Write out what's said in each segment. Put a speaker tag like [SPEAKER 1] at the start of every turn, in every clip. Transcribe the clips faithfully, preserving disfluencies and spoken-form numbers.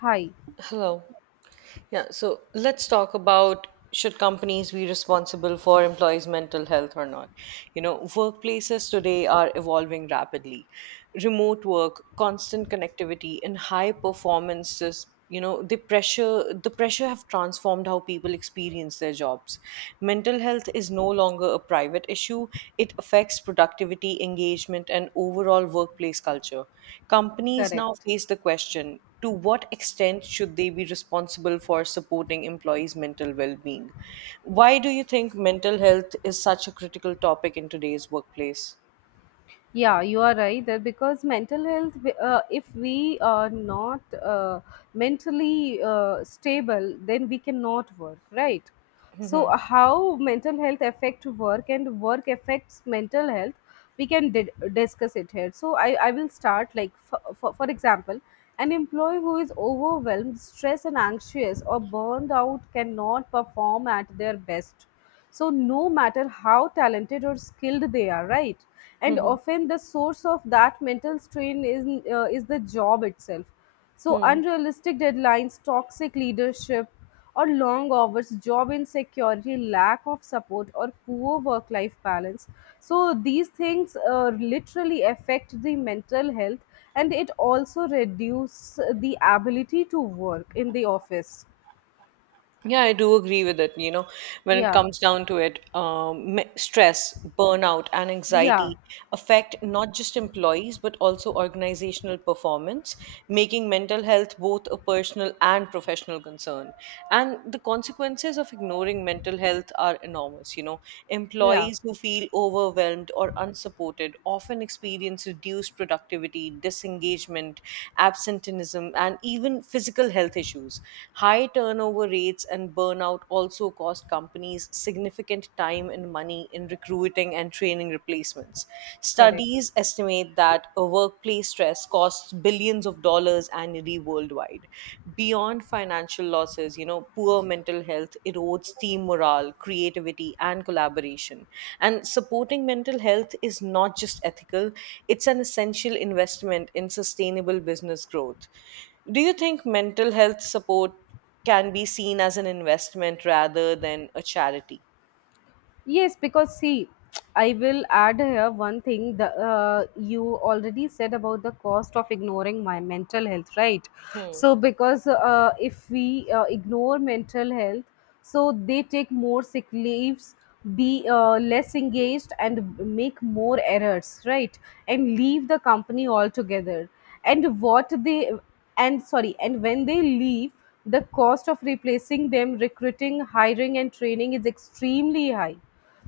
[SPEAKER 1] High,
[SPEAKER 2] Hello. Yeah, so let's talk about should companies be responsible for employees' mental health or not? You know, workplaces today are evolving rapidly. Remote work, constant connectivity, and high performances, you know, the pressure the pressure have transformed how people experience their jobs. Mental health is no longer a private issue. It affects productivity, engagement, and overall workplace culture. Companies now
[SPEAKER 1] correct.
[SPEAKER 2] face the question, to what extent should they be responsible for supporting employees' mental well being? Why do you think mental health is such a critical topic in today's workplace?
[SPEAKER 1] Yeah, you are right that because mental health, uh, if we are not uh, mentally uh, stable, then we cannot work, right? So, how mental health affect work and work affects mental health, we can di- discuss it here. So, I, I will start like for, for, for example, an employee who is overwhelmed, stressed, and anxious or burned out cannot perform at their best. So, no matter how talented or skilled they are, right? And
[SPEAKER 2] Mhm.
[SPEAKER 1] often the source of that mental strain is uh, is the job itself. So
[SPEAKER 2] Hmm.
[SPEAKER 1] unrealistic deadlines, toxic leadership, or long hours, job insecurity, lack of support, or poor work life balance. So these things uh, literally affect the mental health, and it also reduce the ability to work in the office.
[SPEAKER 2] Yeah, I do agree with it. You know, when it
[SPEAKER 1] Yeah.
[SPEAKER 2] comes down to it, um, me- stress, burnout, and
[SPEAKER 1] Yeah.
[SPEAKER 2] anxiety affect not just employees but also organizational performance, making mental health both a personal and professional concern. And the consequences of ignoring mental health are enormous. You know,
[SPEAKER 1] Yeah.
[SPEAKER 2] employees who feel overwhelmed or or unsupported often experience reduced productivity, disengagement, absenteeism, and even physical health issues. High turnover rates and burnout also cost companies significant time and money in recruiting and training replacements.
[SPEAKER 1] Correct.
[SPEAKER 2] Studies estimate that a workplace stress costs billions of dollars annually worldwide. Beyond financial losses, you know, poor mental health erodes team morale, creativity, and collaboration. And supporting mental health is not just ethical, it's an essential investment in sustainable business growth. Do you think mental health support can be seen as an investment rather than a charity?
[SPEAKER 1] Yes, because see, I will add here one thing that uh, you already said about the cost of ignoring my mental health, right?
[SPEAKER 2] Hmm.
[SPEAKER 1] So, because uh, if we uh, ignore mental health, so they take more sick leaves, be uh, less engaged, and make more errors, right? And leave the company altogether. And what they and sorry, and when they leave, the cost of replacing them, recruiting, hiring, and training is extremely high.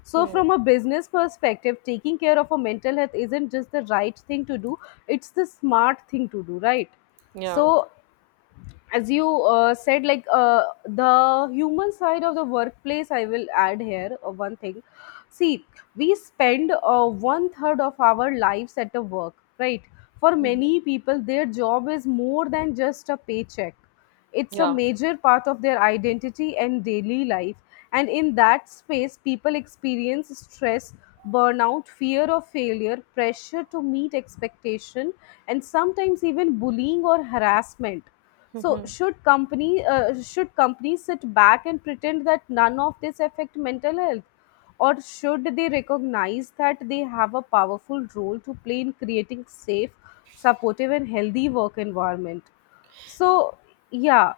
[SPEAKER 1] So,
[SPEAKER 2] Hmm.
[SPEAKER 1] from a business perspective, taking care of a mental health isn't just the right thing to do, it's the smart thing to do, right?
[SPEAKER 2] Yeah.
[SPEAKER 1] So, as you uh, said like uh, the human side of the workplace, I will add here uh, one thing. See, we spend uh, one third of our lives at a work, right? For many people their job is more than just a paycheck, it's a
[SPEAKER 2] Yeah.
[SPEAKER 1] major part of their identity and daily life. And in that space people experience stress, burnout, fear of failure, pressure to meet expectation, and sometimes even bullying or harassment. So should company uh, should companies sit back and pretend that none of this affect mental health, or should they recognize that they have a powerful role to play in creating safe, supportive, and healthy work environment? So yeah,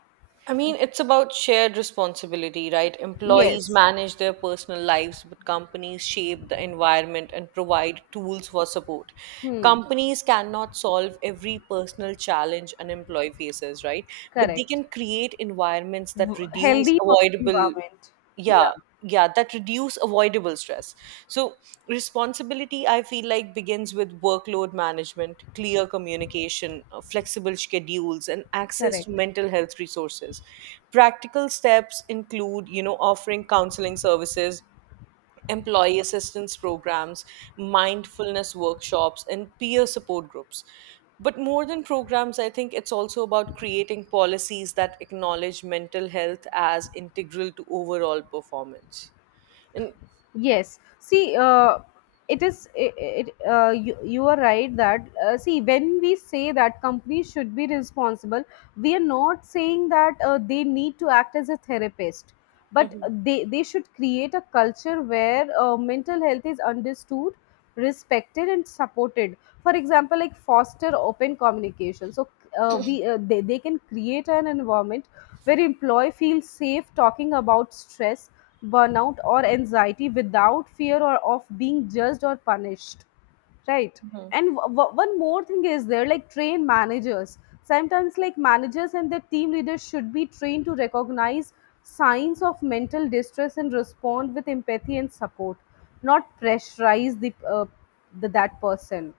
[SPEAKER 2] I mean, it's about shared responsibility, right? Employees
[SPEAKER 1] yes,
[SPEAKER 2] manage their personal lives, but companies shape the environment and provide tools for support.
[SPEAKER 1] hmm,
[SPEAKER 2] Companies cannot solve every personal challenge an employee faces, right? But they
[SPEAKER 1] correct.
[SPEAKER 2] can create environments that
[SPEAKER 1] W-
[SPEAKER 2] reduce
[SPEAKER 1] healthy work
[SPEAKER 2] avoidable,
[SPEAKER 1] environment. Yeah,
[SPEAKER 2] yeah, yeah, that reduce avoidable stress. So responsibility, I feel like, begins with workload management, clear communication, uh, flexible schedules, and access to
[SPEAKER 1] correct.
[SPEAKER 2] mental health resources. Practical steps include, you know, offering counseling services, employee assistance programs, mindfulness workshops, and peer support groups. But more than programs, I think it's also about creating policies that acknowledge mental health as integral to overall performance. And
[SPEAKER 1] Yes. See, uh, it is. It, it, uh, you you are right that uh, see when we say that companies should be responsible, we are not saying that uh, they need to act as a therapist, but
[SPEAKER 2] Mhm.
[SPEAKER 1] they they should create a culture where uh, mental health is understood, respected, and supported. For example, like foster open communication. So uh, we uh, they they can create an environment where employee feels safe talking about stress, burnout, or anxiety without fear or of being judged or punished, right?
[SPEAKER 2] Mhm.
[SPEAKER 1] And w- w- one more thing is there, like train managers. Sometimes like managers and their team leaders should be trained to recognize signs of mental distress and respond with empathy and support, not pressurize the, uh, the that person.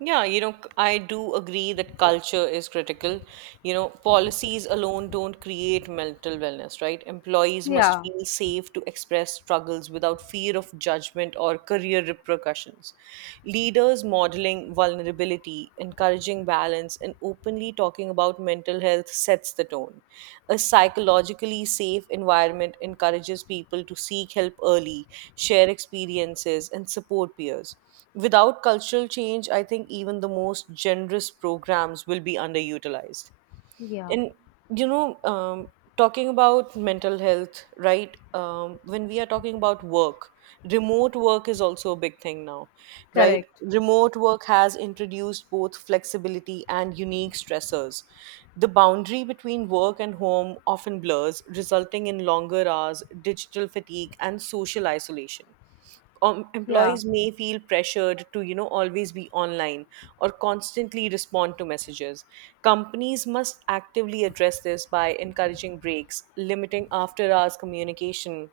[SPEAKER 2] Yeah, you know, c- I do agree that culture is critical. You know, policies alone don't create mental wellness, right? Employees must
[SPEAKER 1] Yeah.
[SPEAKER 2] feel safe to express struggles without fear of judgment or career repercussions. Leaders modeling vulnerability, encouraging balance, and openly talking about mental health sets the tone. A psychologically safe environment encourages people to seek help early, share experiences, and support peers. Without cultural change, I think even the most generous programs will be underutilized.
[SPEAKER 1] Yeah,
[SPEAKER 2] And, you know, um, talking about mental health, right? Um, when we are talking about work, remote work is also a big thing now, right?
[SPEAKER 1] correct.
[SPEAKER 2] Remote work has introduced both flexibility and unique stressors. The boundary between work and home often blurs, resulting in longer hours, digital fatigue, and social isolation. Um,
[SPEAKER 1] Yeah,
[SPEAKER 2] employees may feel pressured to, you know always be online or constantly respond to messages. Companies must actively address this by encouraging breaks, limiting after hours communication,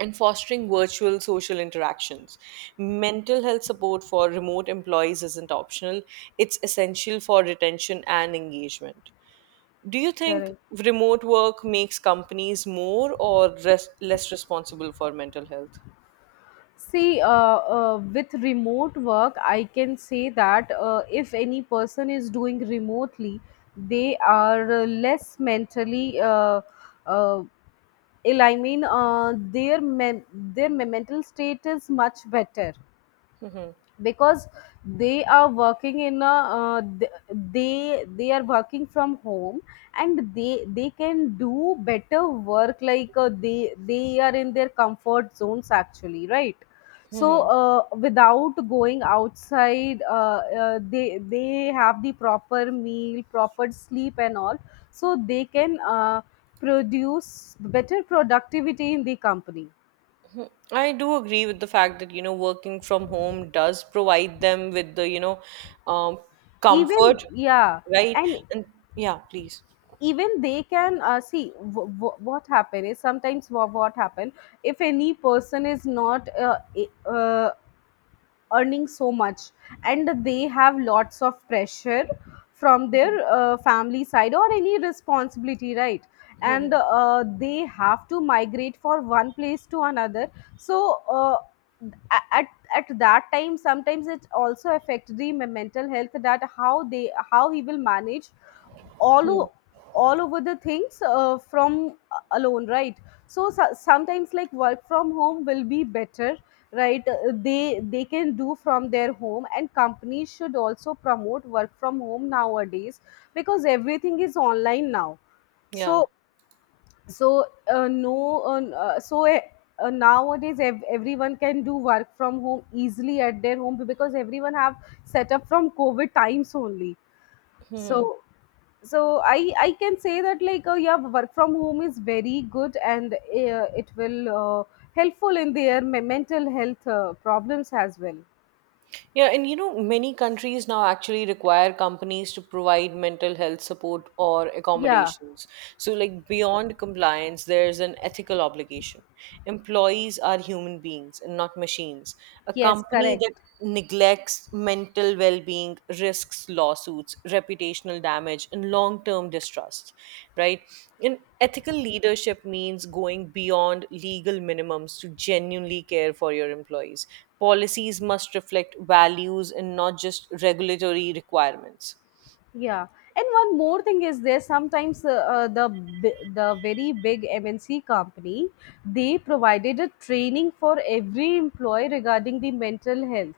[SPEAKER 2] and fostering virtual social interactions. Mental health support for remote employees isn't optional, it's essential for retention and engagement. Do you think
[SPEAKER 1] correct.
[SPEAKER 2] remote work makes companies more or res- less responsible for mental health?
[SPEAKER 1] See, uh, uh, with remote work, I can say that uh, if any person is doing remotely, they are uh, less mentally uh, uh, ill. I mean, uh, their men- their mental state is much better because they are working in a uh, th- they they are working from home, and they they can do better work like uh, they they are in their comfort zones actually, right? So
[SPEAKER 2] Hmm.
[SPEAKER 1] uh, without going outside uh, uh, they they have the proper meal, proper sleep, and all. So they can uh, produce better productivity in the company.
[SPEAKER 2] I do agree with the fact that, you know, working from home does provide them with the, you know, um,
[SPEAKER 1] Even
[SPEAKER 2] comfort,
[SPEAKER 1] yeah.
[SPEAKER 2] right?
[SPEAKER 1] And
[SPEAKER 2] And yeah, please.
[SPEAKER 1] even they can uh, see w- w- what happen is sometimes wha- what happen if any person is not uh, e- uh, earning so much, and they have lots of pressure from their uh, family side or any responsibility, right? And uh, they have to migrate for one place to another. So uh, a- at at that time sometimes it also affects the me- mental health, that how they how he will manage all o- all over the things uh, from uh, alone, right? So, so sometimes like work from home will be better, right? Uh, they they can do from their home and companies should also promote work from home nowadays because everything is online now. So
[SPEAKER 2] Yeah.
[SPEAKER 1] so uh, no uh, n- uh, so uh, uh, nowadays ev- everyone can do work from home easily at their home because everyone have set up from covid times only. So
[SPEAKER 2] Hmm.
[SPEAKER 1] so i i can say that like uh, yeah, work from home is very good and uh, it will uh, helpful in their me- mental health uh, problems as well.
[SPEAKER 2] Yeah, and you know, many countries now actually require companies to provide mental health support or
[SPEAKER 1] Yeah,
[SPEAKER 2] accommodations. So, like, beyond compliance, there's an ethical obligation. Employees are human beings and not machines. A
[SPEAKER 1] yes,
[SPEAKER 2] company that
[SPEAKER 1] correct.
[SPEAKER 2] neglects mental well being risks lawsuits, reputational damage, and long term distrust, right? And ethical leadership means going beyond legal minimums to genuinely care for your employees. Policies must reflect values and not just regulatory requirements.
[SPEAKER 1] Yeah, and one more thing is there. Sometimes uh, uh, the bi- the very big M N C company, they provided a training for every employee regarding the mental health,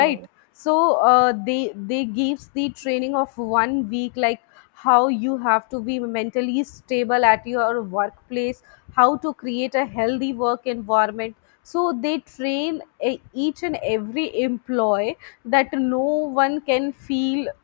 [SPEAKER 1] right? So uh, they they gives the training of one week, like how you have to be mentally stable at your workplace, how to create a healthy work environment. So they train uh, each and every employee that no one can feel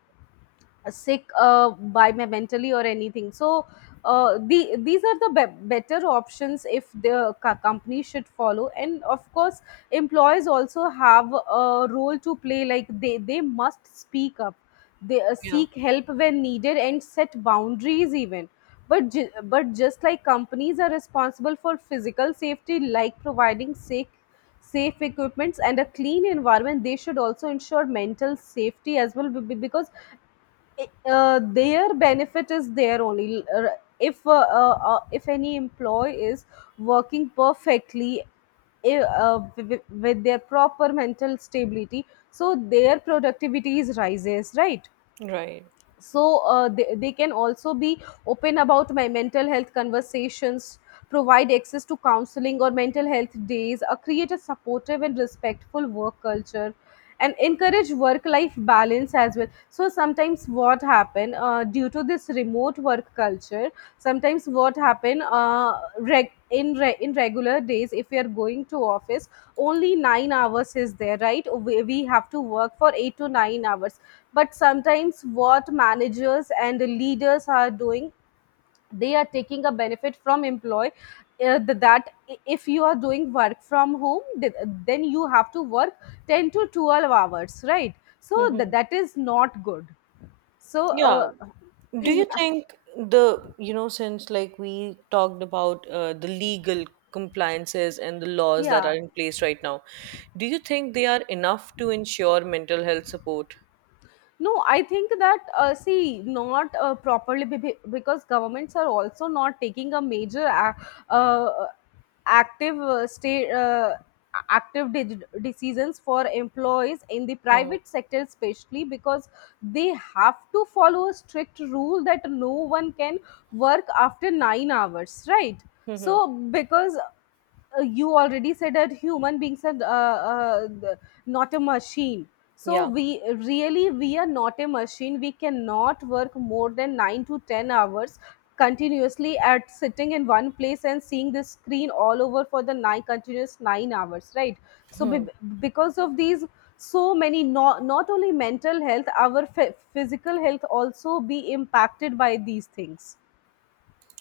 [SPEAKER 1] uh, sick uh, by my mentally or anything. So uh, the these are the be- better options if the co- company should follow. And of course employees also have a role to play, like they they must speak up, they uh,
[SPEAKER 2] Yeah.
[SPEAKER 1] seek help when needed and set boundaries even. But ju- but just like companies are responsible for physical safety, like providing safe safe equipments and a clean environment, they should also ensure mental safety as well, be- be- because uh, their benefit is there only. Uh, if uh, uh, uh, if any employee is working perfectly, i- uh, with, with their proper mental stability, so their productivity is rises, right?
[SPEAKER 2] Right.
[SPEAKER 1] So uh, they, they can also be open about my mental health conversations, provide access to counseling or mental health days, uh, create a supportive and respectful work culture, and encourage work life balance as well. So sometimes what happen uh, due to this remote work culture, sometimes what happen uh, reg- in re- in regular days if we are going to office, only nine hours is there, right? We, we have to work for eight to nine hours, but sometimes what managers and leaders are doing, they are taking a benefit from employee, uh, th- that i- if you are doing work from home, th- then you have to work ten to twelve hours, right? So th-
[SPEAKER 2] Hmm.
[SPEAKER 1] that is not good. So,
[SPEAKER 2] Yeah.
[SPEAKER 1] uh,
[SPEAKER 2] Do you think the, you know, since like we talked about uh, the legal compliances and the laws that
[SPEAKER 1] yeah.
[SPEAKER 2] are in place right now, do you think they are enough to ensure mental health support?
[SPEAKER 1] No, I think that uh, see, not uh, properly, be- be- because governments are also not taking a major ac- uh, active uh, state. Uh, active de- decisions for employees in the
[SPEAKER 2] Hmm.
[SPEAKER 1] private sector especially because they have to follow a strict rule that no one can work after nine hours, right?
[SPEAKER 2] Hmm.
[SPEAKER 1] So because uh, you already said that human beings are uh, uh, th- not a machine. So
[SPEAKER 2] Yeah.
[SPEAKER 1] we, really we are not a machine, we cannot work more than nine to ten hours continuously at sitting in one place and seeing the screen all over for the nine continuous nine hours, right? So be-
[SPEAKER 2] Hmm.
[SPEAKER 1] because of these, so many, not, not only mental health our phy- physical health also be impacted by these things.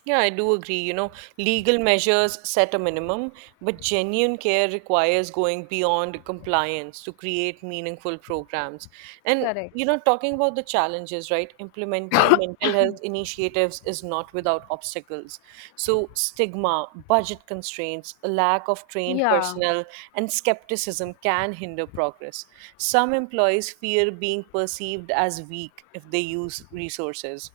[SPEAKER 2] Yeah, I do agree. You know, legal measures set a minimum, but genuine care requires going beyond compliance to create meaningful programs. And,
[SPEAKER 1] Correct.
[SPEAKER 2] you know, talking about the challenges, right? Implementing mental health initiatives is not without obstacles. So, stigma, budget constraints, a lack of trained
[SPEAKER 1] Yeah.
[SPEAKER 2] personnel, and skepticism can hinder progress. Some employees fear being perceived as weak if they use resources.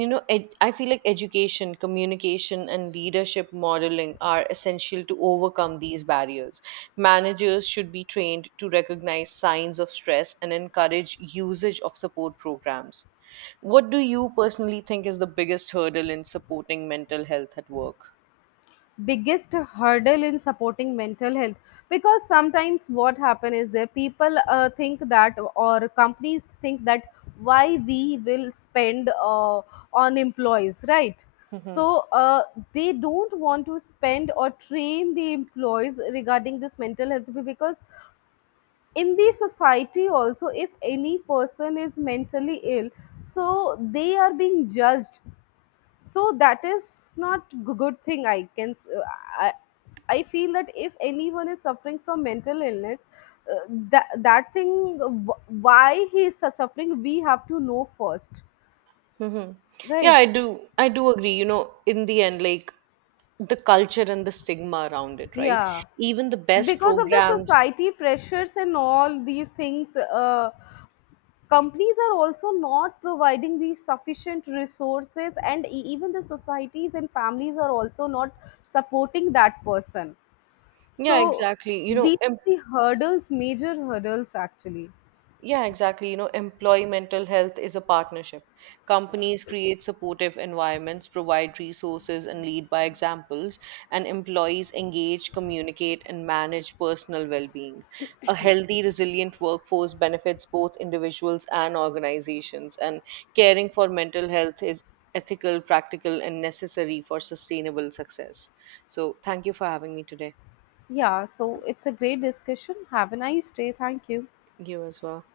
[SPEAKER 2] you know ed- I feel like education, communication, and leadership modeling are essential to overcome these barriers. Managers should be trained to recognize signs of stress and encourage usage of support programs. What do you personally think is the biggest hurdle in supporting mental health at work?
[SPEAKER 1] Biggest hurdle in supporting mental health, because sometimes what happen is that people uh, think that or companies think that why we will spend uh, on employees, right?
[SPEAKER 2] Mm-hmm.
[SPEAKER 1] So uh, they don't want to spend or train the employees regarding this mental health, because in the society also if any person is mentally ill, so they are being judged. So that is not g- good thing i can s- uh, I, I feel that if anyone is suffering from mental illness, uh, that that thing uh, wh- why he is su- suffering, we have to know first,
[SPEAKER 2] Mm-hmm. Yeah,
[SPEAKER 1] right?
[SPEAKER 2] I do. I do agree. You know, in the end, like, the culture and the stigma around it, right?
[SPEAKER 1] Yeah,
[SPEAKER 2] Even the best
[SPEAKER 1] because of the
[SPEAKER 2] programs.
[SPEAKER 1] society pressures and all these things, uh, companies are also not providing these sufficient resources, and e- even the societies and families are also not supporting that person. So
[SPEAKER 2] Yeah, exactly. You know,
[SPEAKER 1] these
[SPEAKER 2] em-
[SPEAKER 1] are the hurdles, major hurdles actually.
[SPEAKER 2] Yeah, exactly. You know, employee mental health is a partnership. Companies create supportive environments, provide resources, and lead by examples, and employees engage, communicate, and manage personal well being. A healthy, resilient workforce benefits both individuals and organizations, and caring for mental health is ethical, practical, and necessary for sustainable success. So, thank you for having me today.
[SPEAKER 1] Yeah, so it's a great discussion. Have a nice day. Thank you.
[SPEAKER 2] You as well.